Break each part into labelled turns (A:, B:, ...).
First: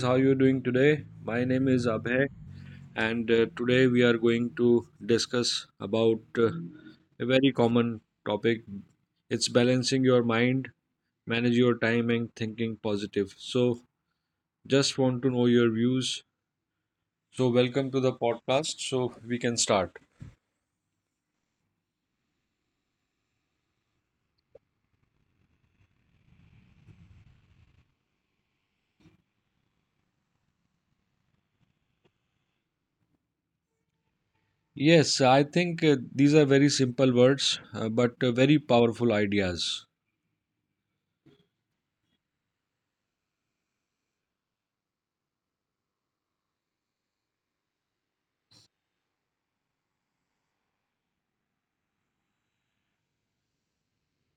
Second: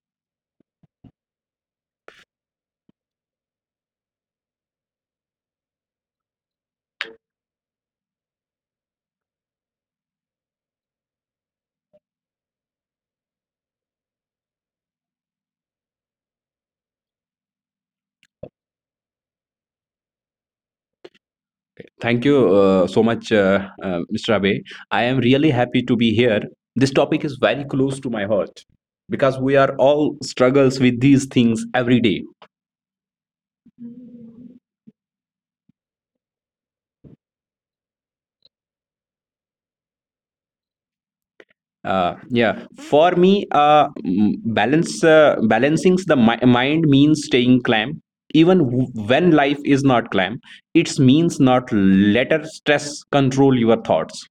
A: how you doing today? My name is Abhay, and today we are going to discuss about uh, a very common topic. It's balancing your mind, manage your time, and thinking positive. So, just want to know your views. So, welcome to the podcast. So, we can start.
B: Thank you so much, Mr. Abe. I am really happy to be here. This topic is very close to my heart because we are all struggles with these things every day.
A: Yes, I think these are very simple words, but very powerful ideas.
B: Yeah, for me, mm, balance balancing the mind means staying calm, even when life is not calm. It means not let stress control your thoughts.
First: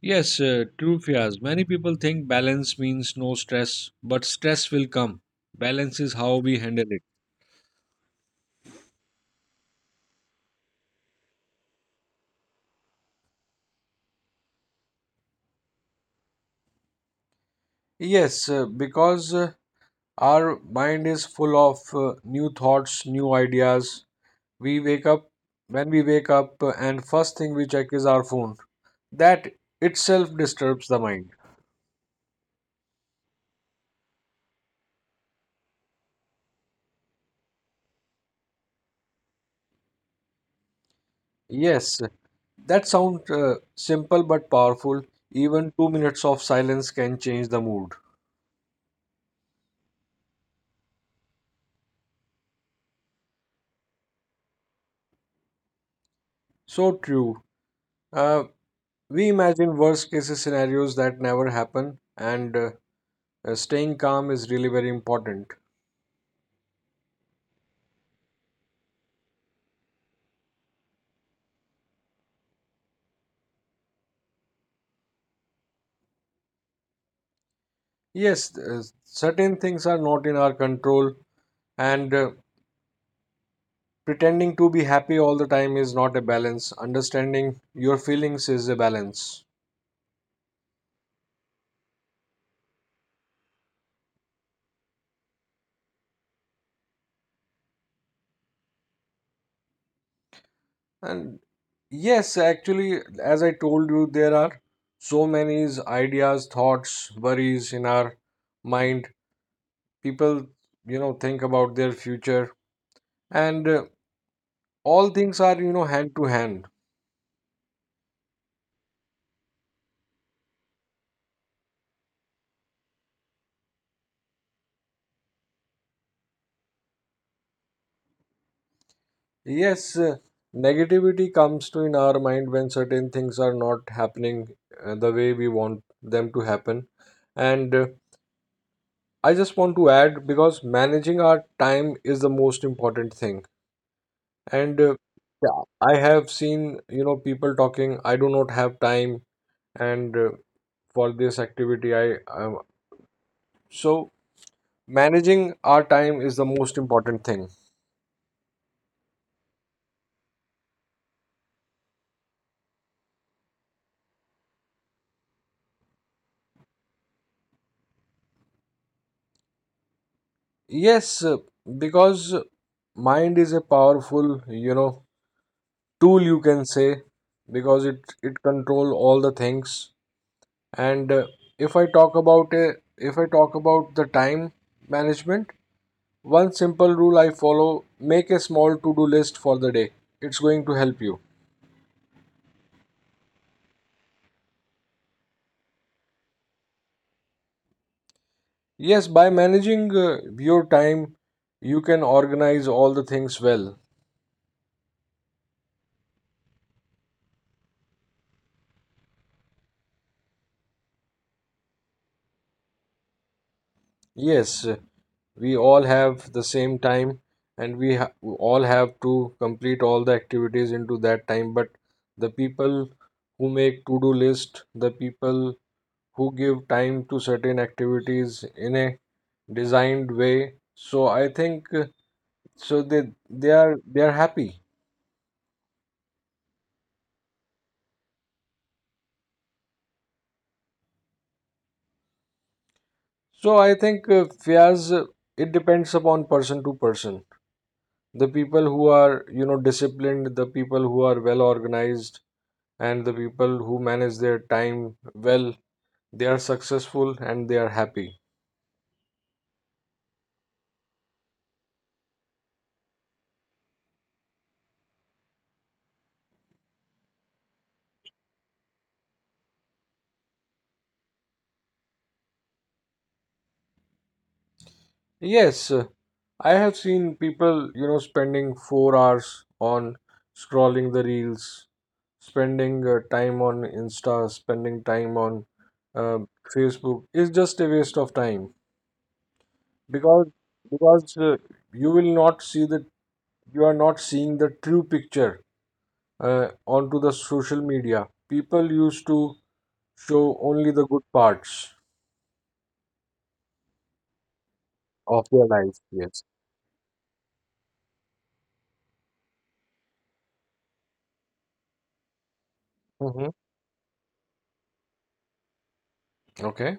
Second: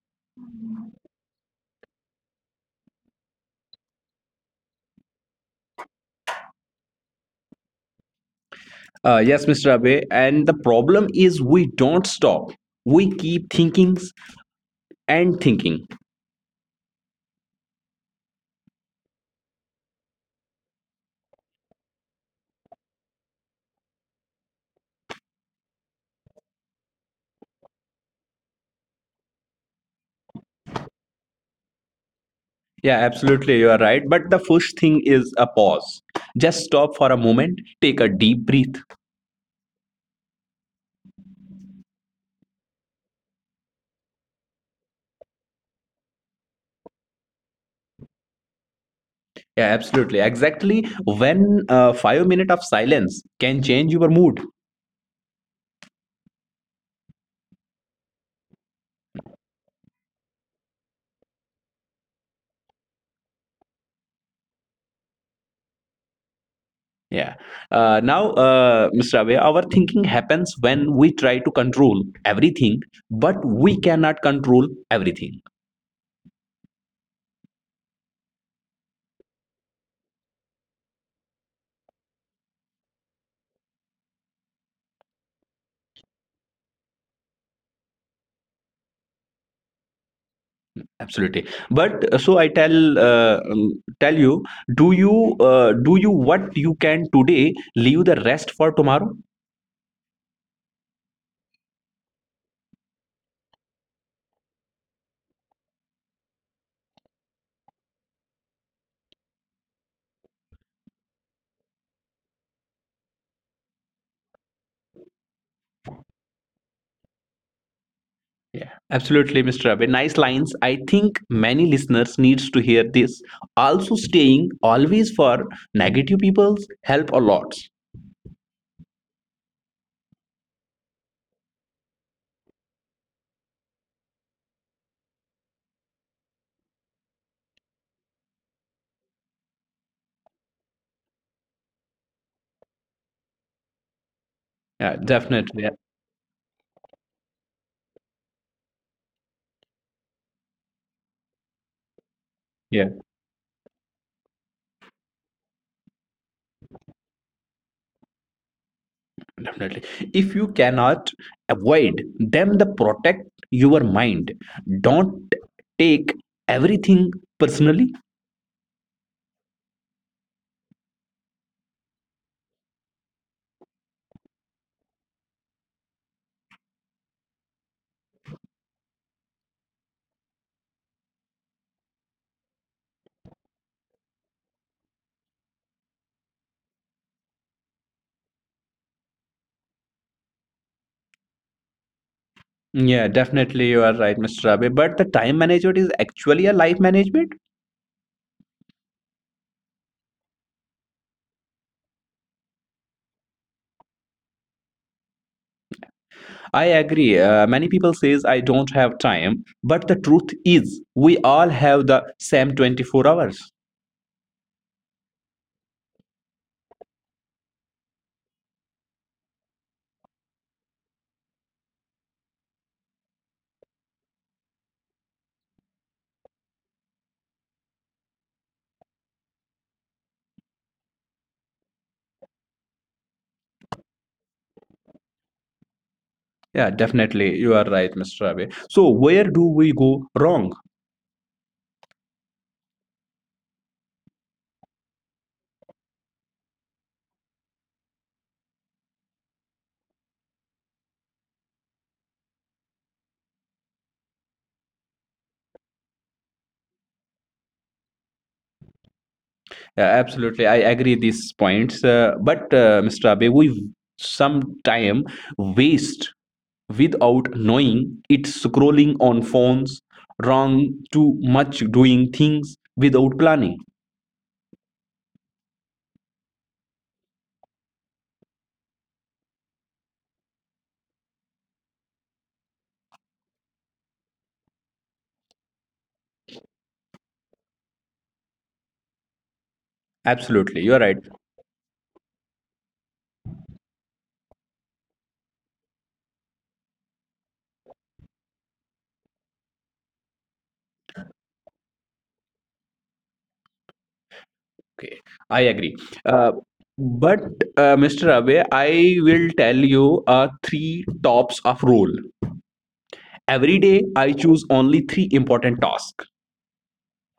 A: Yes, true, Fias. Many people think balance means no stress, but stress will come. Balance is how we handle it.
B: Yes, Mr. Abe. And the problem is we don't stop. We keep thinking and thinking.
A: Yes, because our mind is full of new thoughts, new ideas. We wake up When we wake up, and first thing we check is our phone. That itself disturbs the mind.
B: Yeah, absolutely. You are right. But the first thing is a pause. Just stop for a moment, take a deep breath.
A: Yes, that sounds simple but powerful. Even 2 minutes of silence can change the mood.
B: Yeah, absolutely. Exactly when 5 minutes of silence can change your mood.
A: So true. Uh, We imagine worst cases scenarios that never happen, and staying calm is really very important.
B: Yeah. Now, Mr. Abhay, our thinking happens when we try to control everything, but we cannot control everything.
A: Yes, certain things are not in our control, and pretending to be happy all the time is not a balance. Understanding your feelings is a balance.
B: Absolutely. But so I tell tell you, do you do you what you can today, leave the rest for tomorrow?
A: And yes, actually, as I told you, there are so many ideas, thoughts, worries in our mind. People, think about their future, and all things are, hand to hand.
B: Yeah, absolutely, Mr. Abe. Nice lines. I think many listeners needs to hear this. Also, staying always for negative people's help a lot.
A: Yes, negativity comes to in our mind when certain things are not happening the way we want them to happen. And I just want to add because managing our time is the most important thing.
B: Yeah,
A: And
B: definitely. Yeah,
A: yeah, I have seen, people talking, I do not have time and for this activity I
B: yeah,
A: so managing our time is the most important thing.
B: definitely. If you cannot avoid them, the protect your mind. Don't take everything personally.
A: Yes, because mind is a powerful, tool you can say because it control all the things, and if i talk about uh, if I talk about the time management, one simple rule I follow: make a small to do list for the day. It's going to help you.
B: Yeah, definitely, you are right, Mr. Abe. But the time management is actually a life management.
A: Yes, by managing your time you can organize all the things well.
B: I agree. Many people says I don't have time, but the truth is we all have the same 24 hours.
A: Yes, we all have the same time, and all have to complete all the activities into that time. But the people who make to do list, the people who give time to certain activities in a designed way, so I think so they are they are happy.
B: Yeah, definitely. You are right, Mr. Ravi. So where do we go wrong?
A: So I think Fiyaz, it depends upon person to person. The people who are disciplined, the people who are well organized, and the people who manage their time well, they are successful and they are happy.
B: Yeah, absolutely. I agree these points. But Mr. Ravi, we sometime waste without knowing it scrolling on phones, wrong too much doing things without planning.
A: Yes, I have seen people, spending 4 hours on scrolling the reels, spending time on Insta, spending time on uh, Facebook is just a waste of time.
B: Absolutely,
A: because
B: you're right.
A: because uh, you will not see the, you are not seeing the true picture uh, onto the social media. People used to show only the good parts
B: Okay, I
A: of
B: agree.
A: your life.
B: Uh,
A: Yes.
B: but Mr. Abe, I will tell you a three tops of rule. Every
A: Hmm.
B: day, I choose only three important tasks.
A: Okay.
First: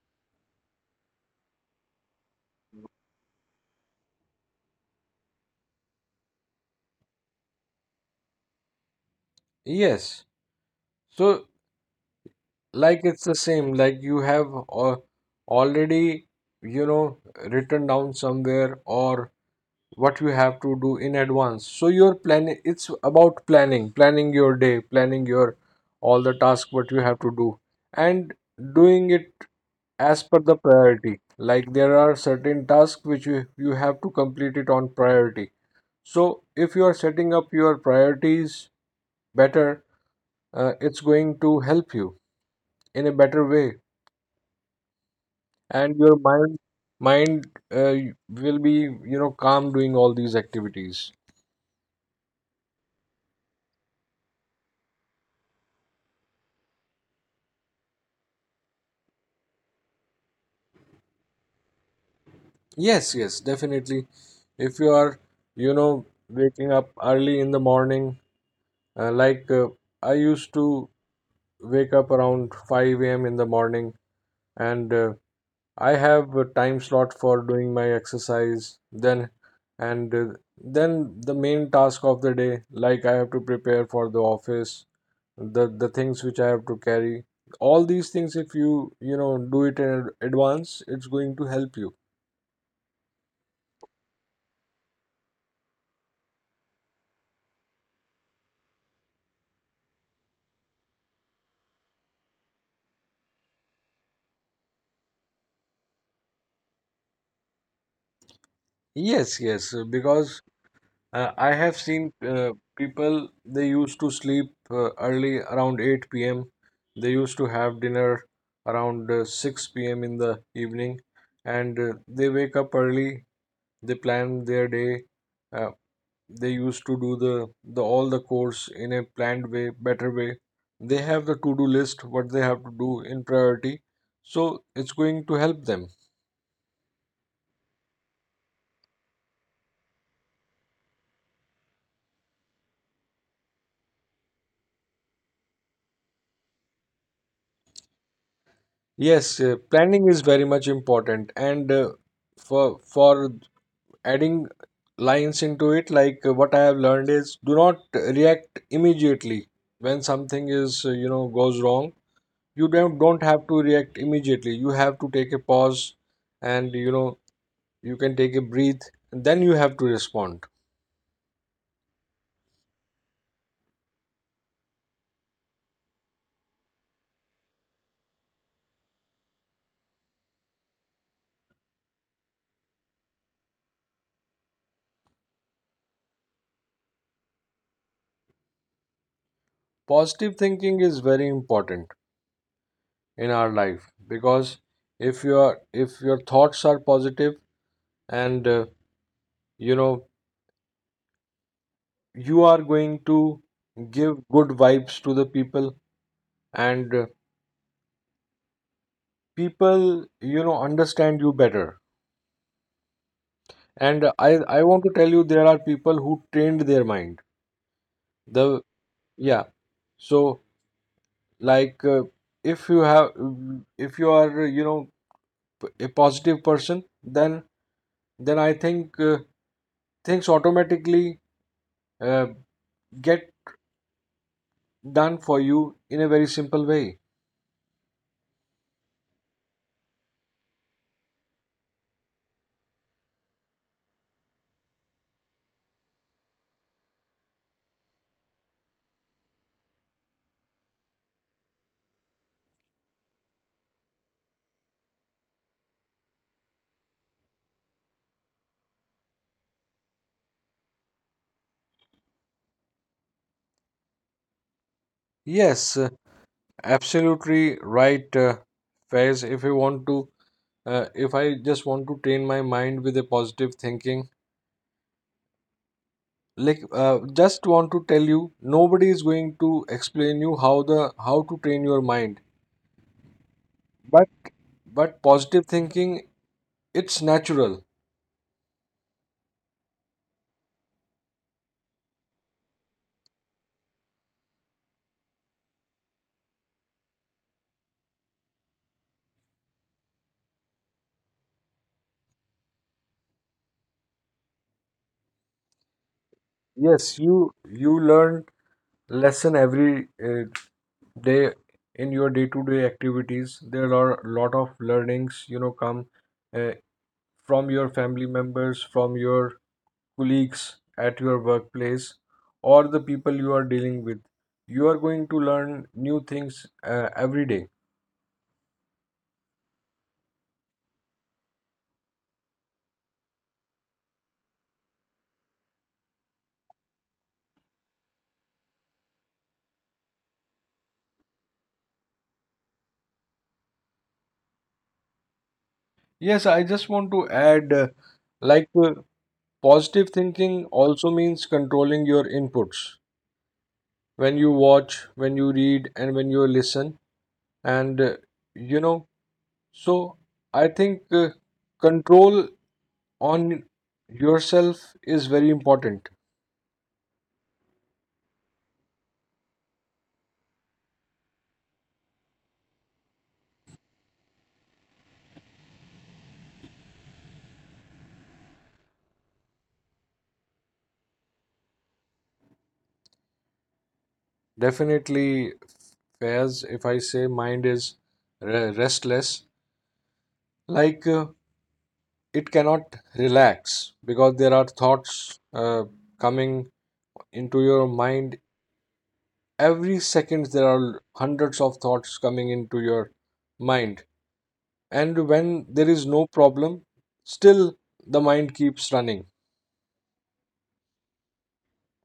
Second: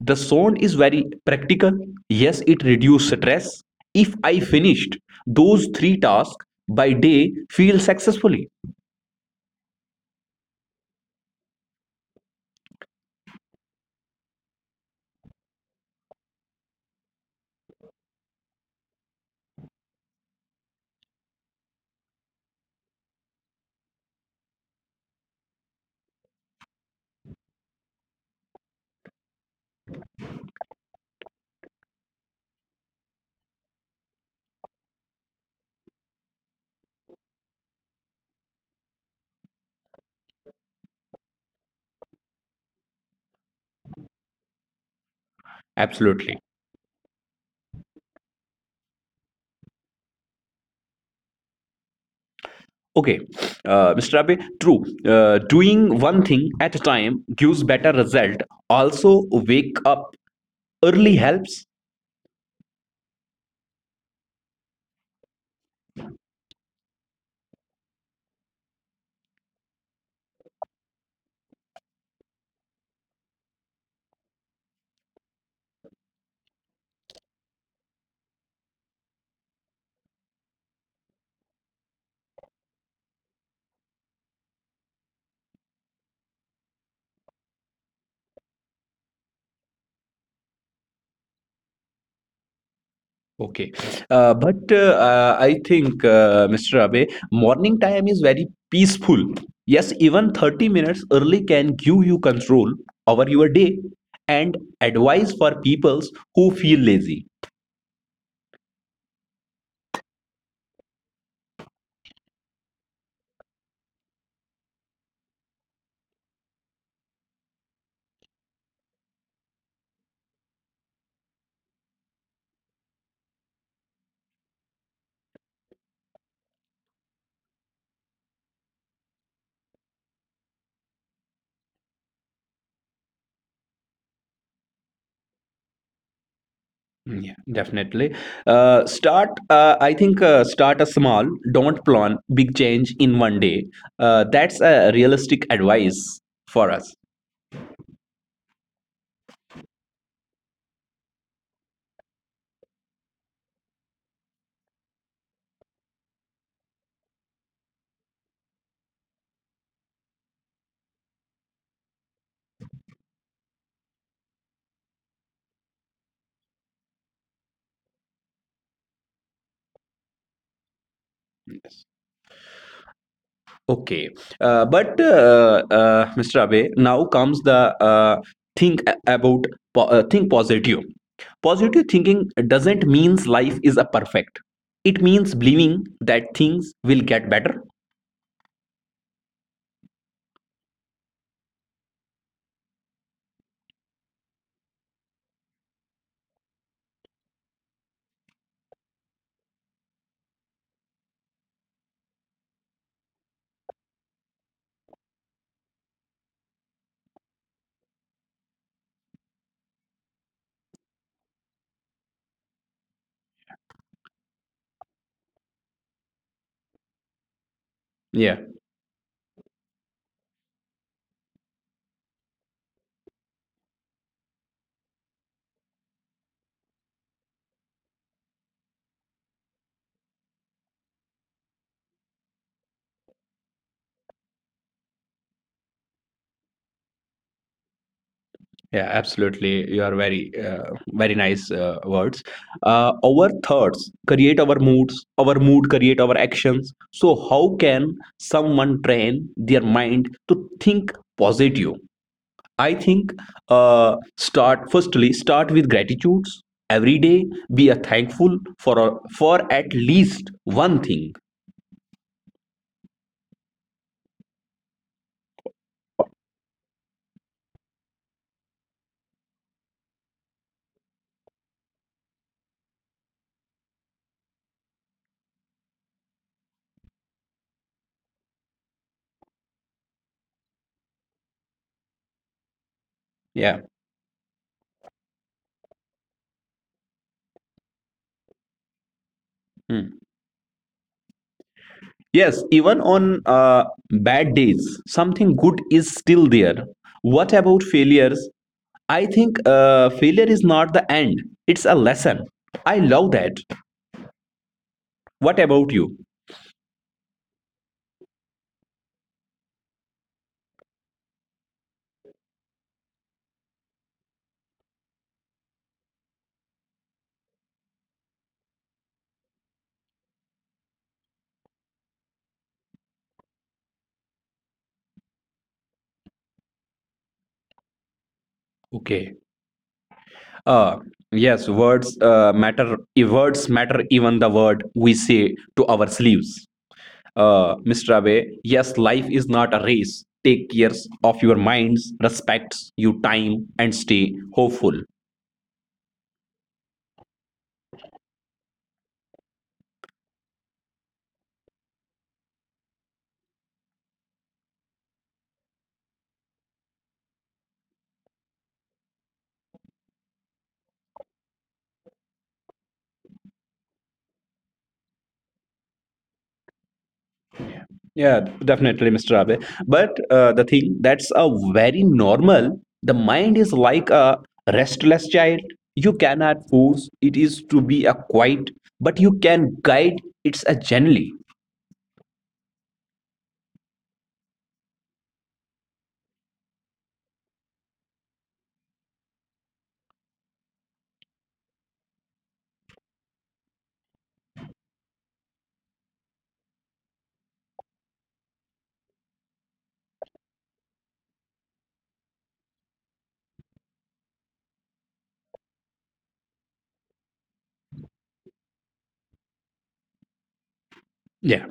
B: The zone is very practical. Yes, it reduces stress. If I finished those three tasks by day, feel successfully.
A: Yes. So, like, it's the same. Like, you have al- already, you know, written down somewhere or what you have to do in advance. So, your planning, it's about planning, planning your day, planning your all the tasks what you have to do, and doing it as per the priority. Like, there are certain tasks which you have to complete it on priority. So, if you are setting up your priorities better, it's going to help you in a better way, and your
B: Absolutely.
A: mind mind uh, will be, you know, calm doing all these activities.
B: Okay, Mr. Abe, true. Doing one thing at a time gives better result. Also, wake up early helps.
A: Yes, yes, definitely. If you are, you know, waking up early in the morning, uh, like uh, I used to wake up around 5 a.m in the morning, and I have a time slot for doing my exercise then, and then the main task of the day, like I have to prepare for the office, the things which I have to carry, all these things, if you, you know, do it in advance, it's going to help you.
B: Okay. But I think, Mr. Abe, morning time is very peaceful. Yes, even 30 minutes early can give you control over your day and advice for peoples who feel lazy.
A: Yes, yes, because I have seen people, they used to sleep early around 8 p.m, they used to have dinner around 6 p.m in the evening, and they wake up early, they plan their day, uh, they used to do the all the course in a planned way, better way. They have the to do list what they have to do in priority, so it's going to help them.
B: Mm, yeah, definitely. Start a small, don't plan big change in one day. That's a realistic advice for us.
A: Yes, planning is very much important, and for adding lines into it, like what I have learned is do not react immediately when something is, you know, goes wrong. You don't have to react immediately, you have to take a pause, and, you know, you can take a breath and then you have to respond.
B: Okay. But Mr. Abe, now comes the think a- about po- think positive. Positive thinking doesn't means life is a perfect. It means believing that things will get better.
A: Positive thinking is very important in our life, because if you are, if your thoughts are positive and, you know, you are going to give good vibes to the people, and people, you know, understand you better. And I want to tell you, there are people who trained their mind
B: Yeah,
A: the, yeah. So, like, if you have, if you are, you know, a positive person, then I think things automatically uh, get done for you in a very simple way.
B: yeah, absolutely. You are very, very nice words. Our thoughts create our moods. Our mood create our actions. So how can someone train their mind to think positive? I think start firstly start with gratitudes every day. Be a thankful for a, for at least one thing.
A: Yes, absolutely right, Faiz. If you want to, if I just want to train my mind with a positive thinking, like, just want to tell you nobody is going to explain you how the how to train your mind,
B: Yeah.
A: but but positive thinking, it's natural.
B: Hmm. Yes, even on bad days, something good is still there. What about failures? I think failure is not the end; it's a lesson. I love that. What about you?
A: Yes, you learn lesson every day. In your day-to-day activities, there are a lot of learnings, you know, come uh, from your family members, from your colleagues at your workplace, or the people you are dealing with. You are going to learn new things every day.
B: Okay. Uh, yes, words matter. Words matter. Even the word we say to our sleeves. Mr. Abe, yes, life is not a race. Take care of your minds, respects you time, and stay hopeful.
A: Yes, I just want to add, like uh, positive thinking also means controlling your inputs when you watch, when you read, and when you listen. And, you know, so I think control on yourself is very important.
B: Yeah, definitely, Mr. Abe. But The thing that's a very normal. The mind is like a restless child. You cannot force it is to be a quiet, but you can guide it's a gently.
A: Definitely, Faiz, if I say mind is restless, like, it cannot relax because there are thoughts coming into your mind. Every second, there are hundreds of thoughts coming into your mind. And when there is no problem, still the mind keeps running.
B: Yeah,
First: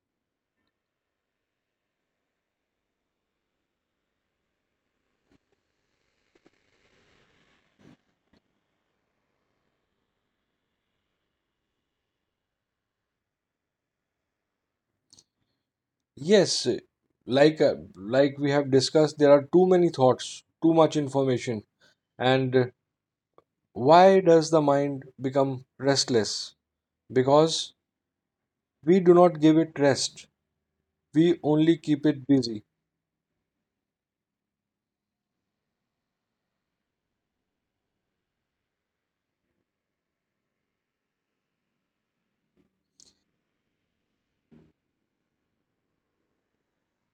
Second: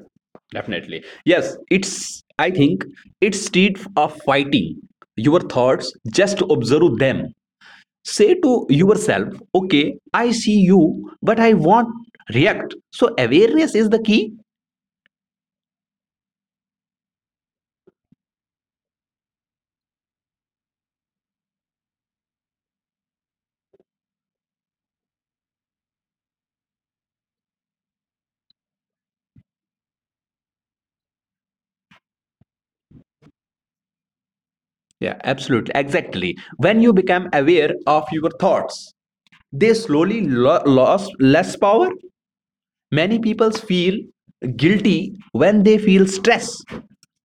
B: definitely. Yes, it's. I think it's state of fighting your thoughts. Just observe them, say to yourself, okay, I see you but I won't react. So awareness is the key.
A: Yes, like, like we have discussed, there are too many thoughts, too much information, and why does the mind become restless? Because we do not give it rest. We only keep it busy.
B: Yeah, absolutely. Exactly, when you become aware of your thoughts they slowly lost less power. Many people feel guilty when they feel stress.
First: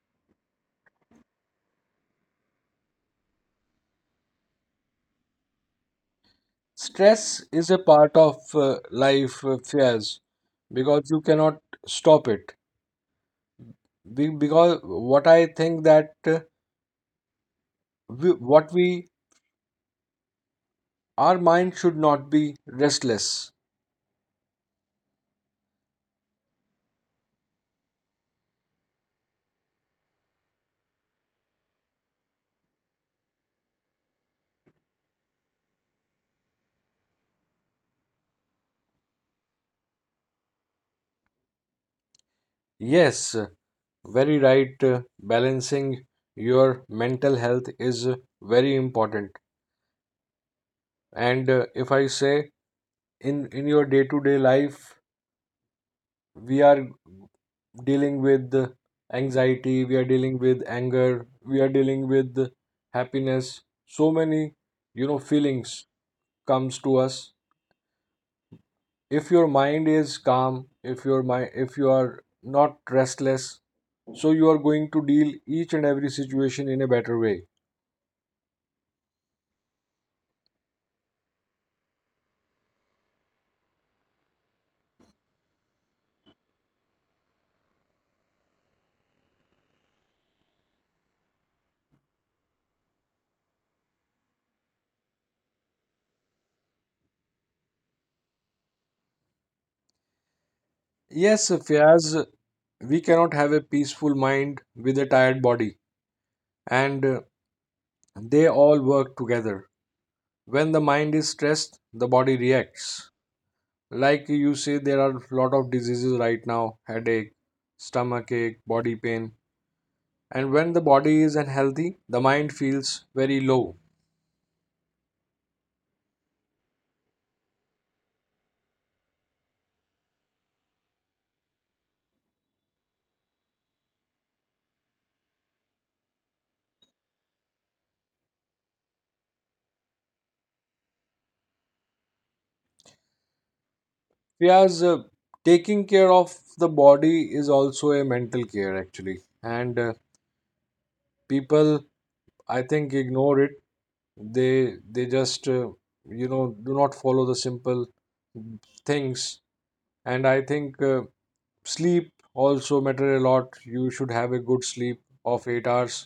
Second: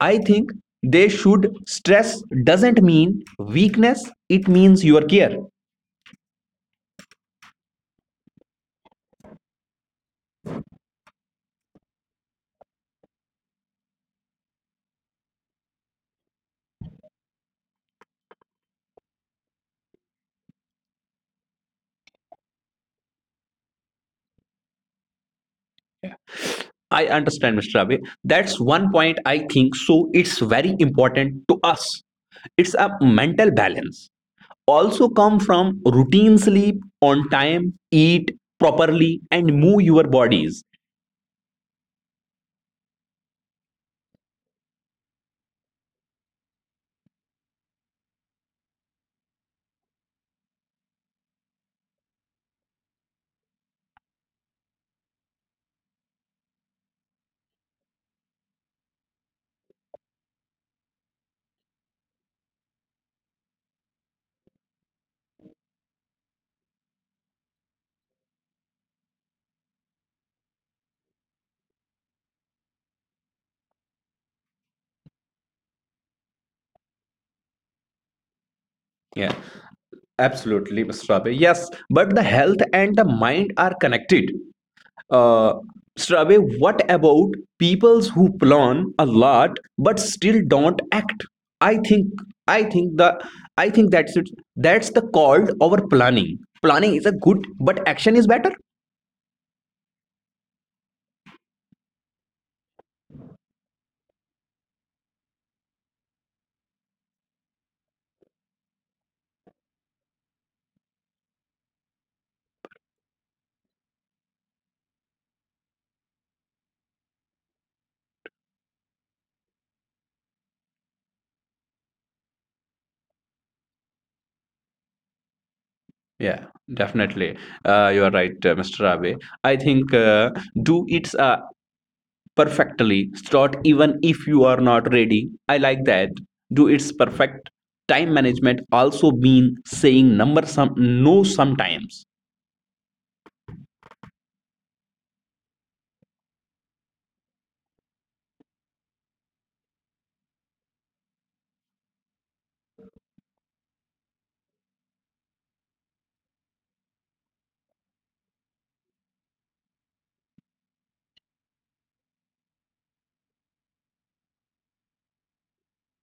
B: I think they should, stress doesn't mean weakness, it means your care.
A: Stress is a part of life, Fears, because you cannot stop it. We, because what I think that we, what we, our mind should not be restless.
B: I understand, Mr. Ravi. That's one point I think. So it's very important to us. It's a mental balance. Also come from routine sleep on time, eat properly, and move your bodies.
A: Yes, very right. Balancing your mental health is very important. And if I say in your day-to-day life, we are dealing with anxiety, we are dealing with anger, we are dealing with happiness. So many, you know, feelings comes to us. If your mind is calm, if your mind, if you are not restless, so you are going to deal each and every situation in a better way.
B: Yeah, absolutely, Mr. Ravi. Yes, but the health and the mind are connected. Uh, Strave, what about peoples who plan a lot but still don't act? I think I think the I think that's it. That's the called over planning. Planning is a good, but action is better.
A: Yes, Fiaz, we cannot have a peaceful mind with a tired body, and they all work together. When the mind is stressed, the body reacts. Like you say, there are a lot of diseases right now: headache, stomach ache, body pain. And when the body is unhealthy, the mind feels very low.
B: Yeah, definitely. You are right, Mr. Abe. I think do it perfectly. Start even if you are not ready. I like that. Do it's perfect. Time management also mean saying number some no sometimes.
A: Fiaz, taking care of the body is also a mental care, actually. And people, I think, ignore it. They just you know, do not follow the simple things. And I think sleep also matter a lot, you should have a good sleep of 8 hours.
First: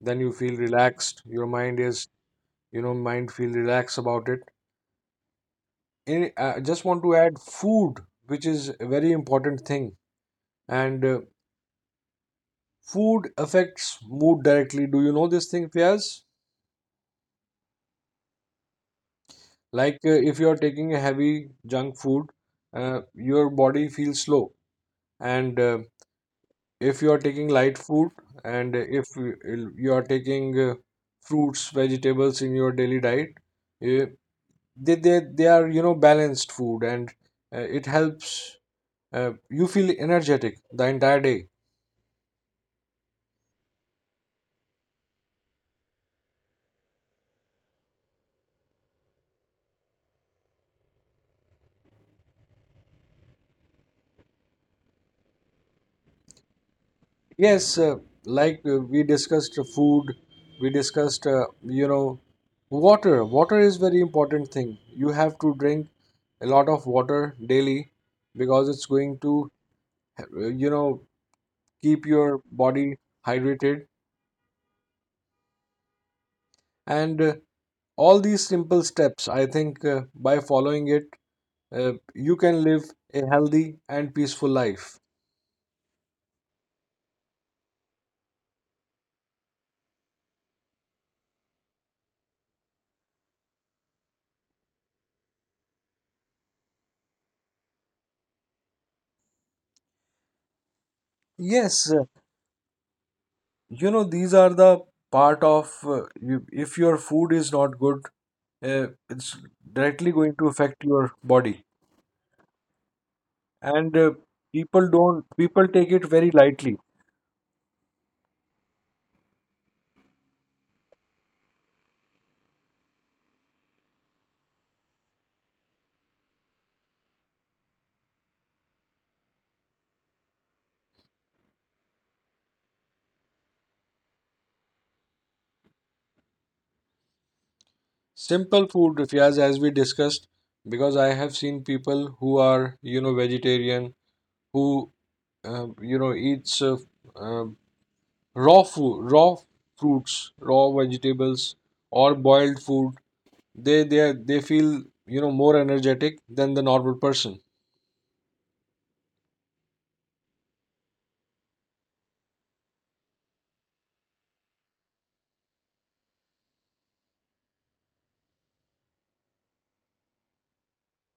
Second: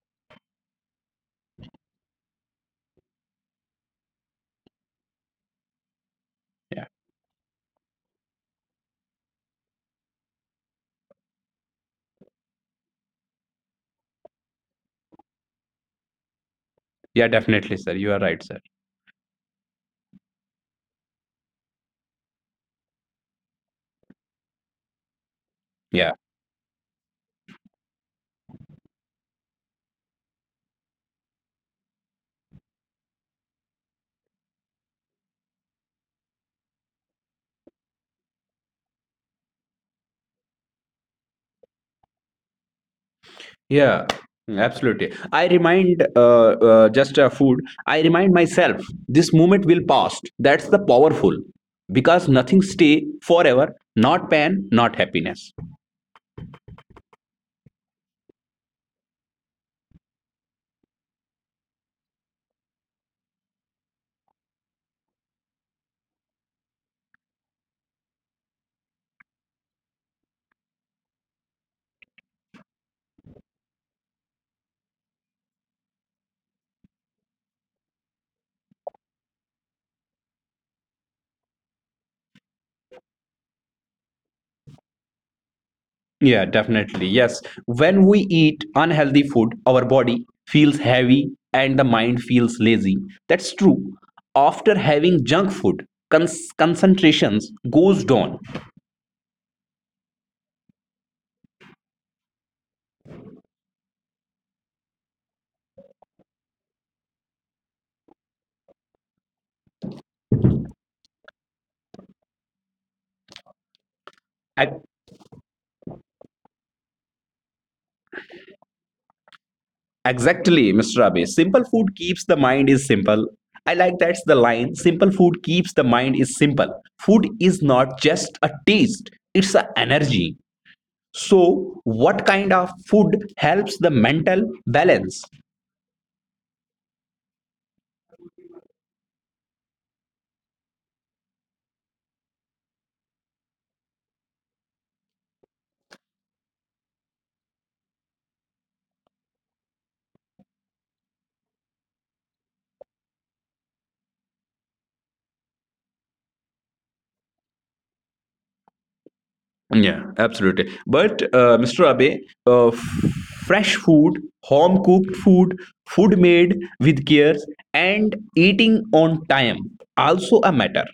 A: Then you feel relaxed, your mind is, you know, mind feel relaxed about it. I just
B: Yeah.
A: want to add food, which is a very important thing. And food affects mood directly, do you know this thing, Fiaz?
B: Yeah, definitely, sir. You are right, sir.
A: Like, if you are taking a heavy junk food, uh, your body feels slow. And
B: Yeah,
A: if you are taking light food, and if you, you are taking fruits vegetables in your daily diet, uh, they are, you know, balanced food. And it helps, you feel energetic the entire day.
B: yeah, absolutely. I remind just food. I remind myself this moment will pass. That's the powerful because nothing stay forever. Not pain, not happiness.
A: Yes, we discussed, food, we discussed, you know, water is very important thing. You have to drink a lot of water daily, because it's going to, you know, keep your body hydrated. And all these simple steps, I think by following it, you can live a healthy and peaceful life.
B: Yeah, definitely. Yes, when we eat unhealthy food, our body feels heavy and the mind feels lazy. That's true. After having junk food, concentrations goes down.
A: Yes, you know, these are the part of you, if your food is not good, it's directly going to affect your body. And people don't, people take it very lightly.
B: Exactly, Mr. Abe. Simple food keeps the mind is simple. I like that's the line. Simple food keeps the mind is simple. Food is not just a taste, it's an energy. So, what kind of food helps the mental balance?
A: Simple food, if as as we discussed, because I have seen people who are, you know, vegetarian, who you know, eats uh, raw food, raw fruits, raw vegetables, or boiled food, they feel, you know, more energetic than the normal person.
B: Yeah, absolutely. But, Mr. Abe, uh, f- fresh food, home cooked food, food made with care, and eating on time also a matter.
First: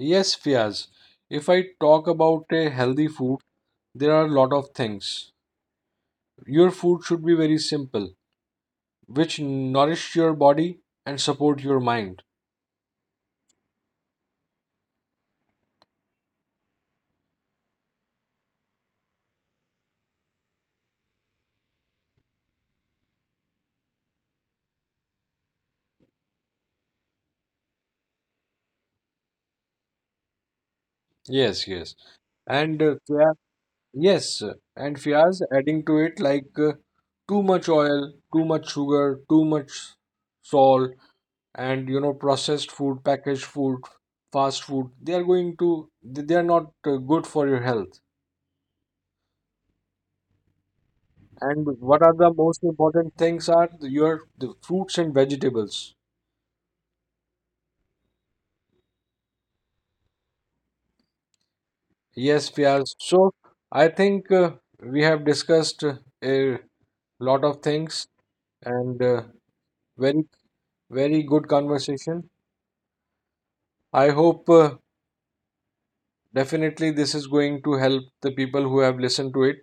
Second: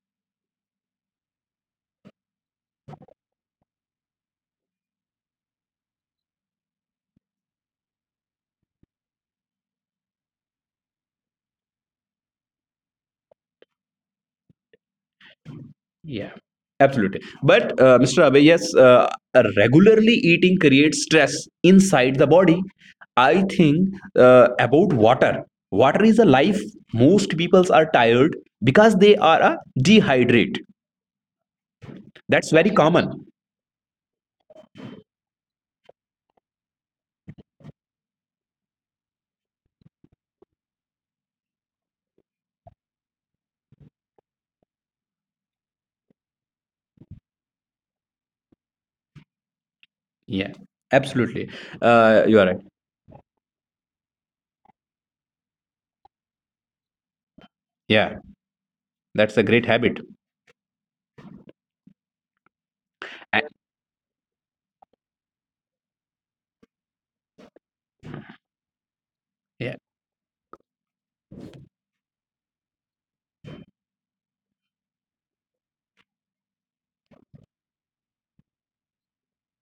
A: Yes, Fiaz. If I talk about a healthy food, there are a lot of things. Your food should be very simple, which nourish your body and support your mind.
B: Yeah, absolutely. But Mr. Abe, yes, regularly eating creates stress inside the body. I think about water. Water is a life. Most peoples are tired because they are a dehydrate.
A: Yes, yes.
B: That's very
A: And
B: common.
A: yes, and Fiaz, adding to it, like, too much oil, too much sugar, too much salt, and, you know, processed food, packaged food, fast food, they are going to, they are not good for your health.
B: Yeah, absolutely.
A: And what are the
B: You are right.
A: most important things are your the fruits and vegetables.
B: Yeah, that's a great habit.
A: Yes, Fiaz. So
B: A-
A: I think we have discussed a lot of things, and
B: yeah,
A: very very good conversation, I hope. Definitely, this is going to help the people who have listened to it.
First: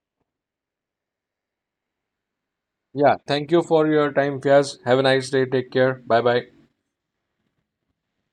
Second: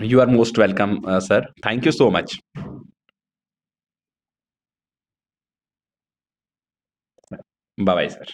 B: you are most welcome, sir. Thank you so much.
A: Yeah. Thank you for your time, Fiaz. Have a nice day. Take care. Bye bye.
B: Bye bye, sir.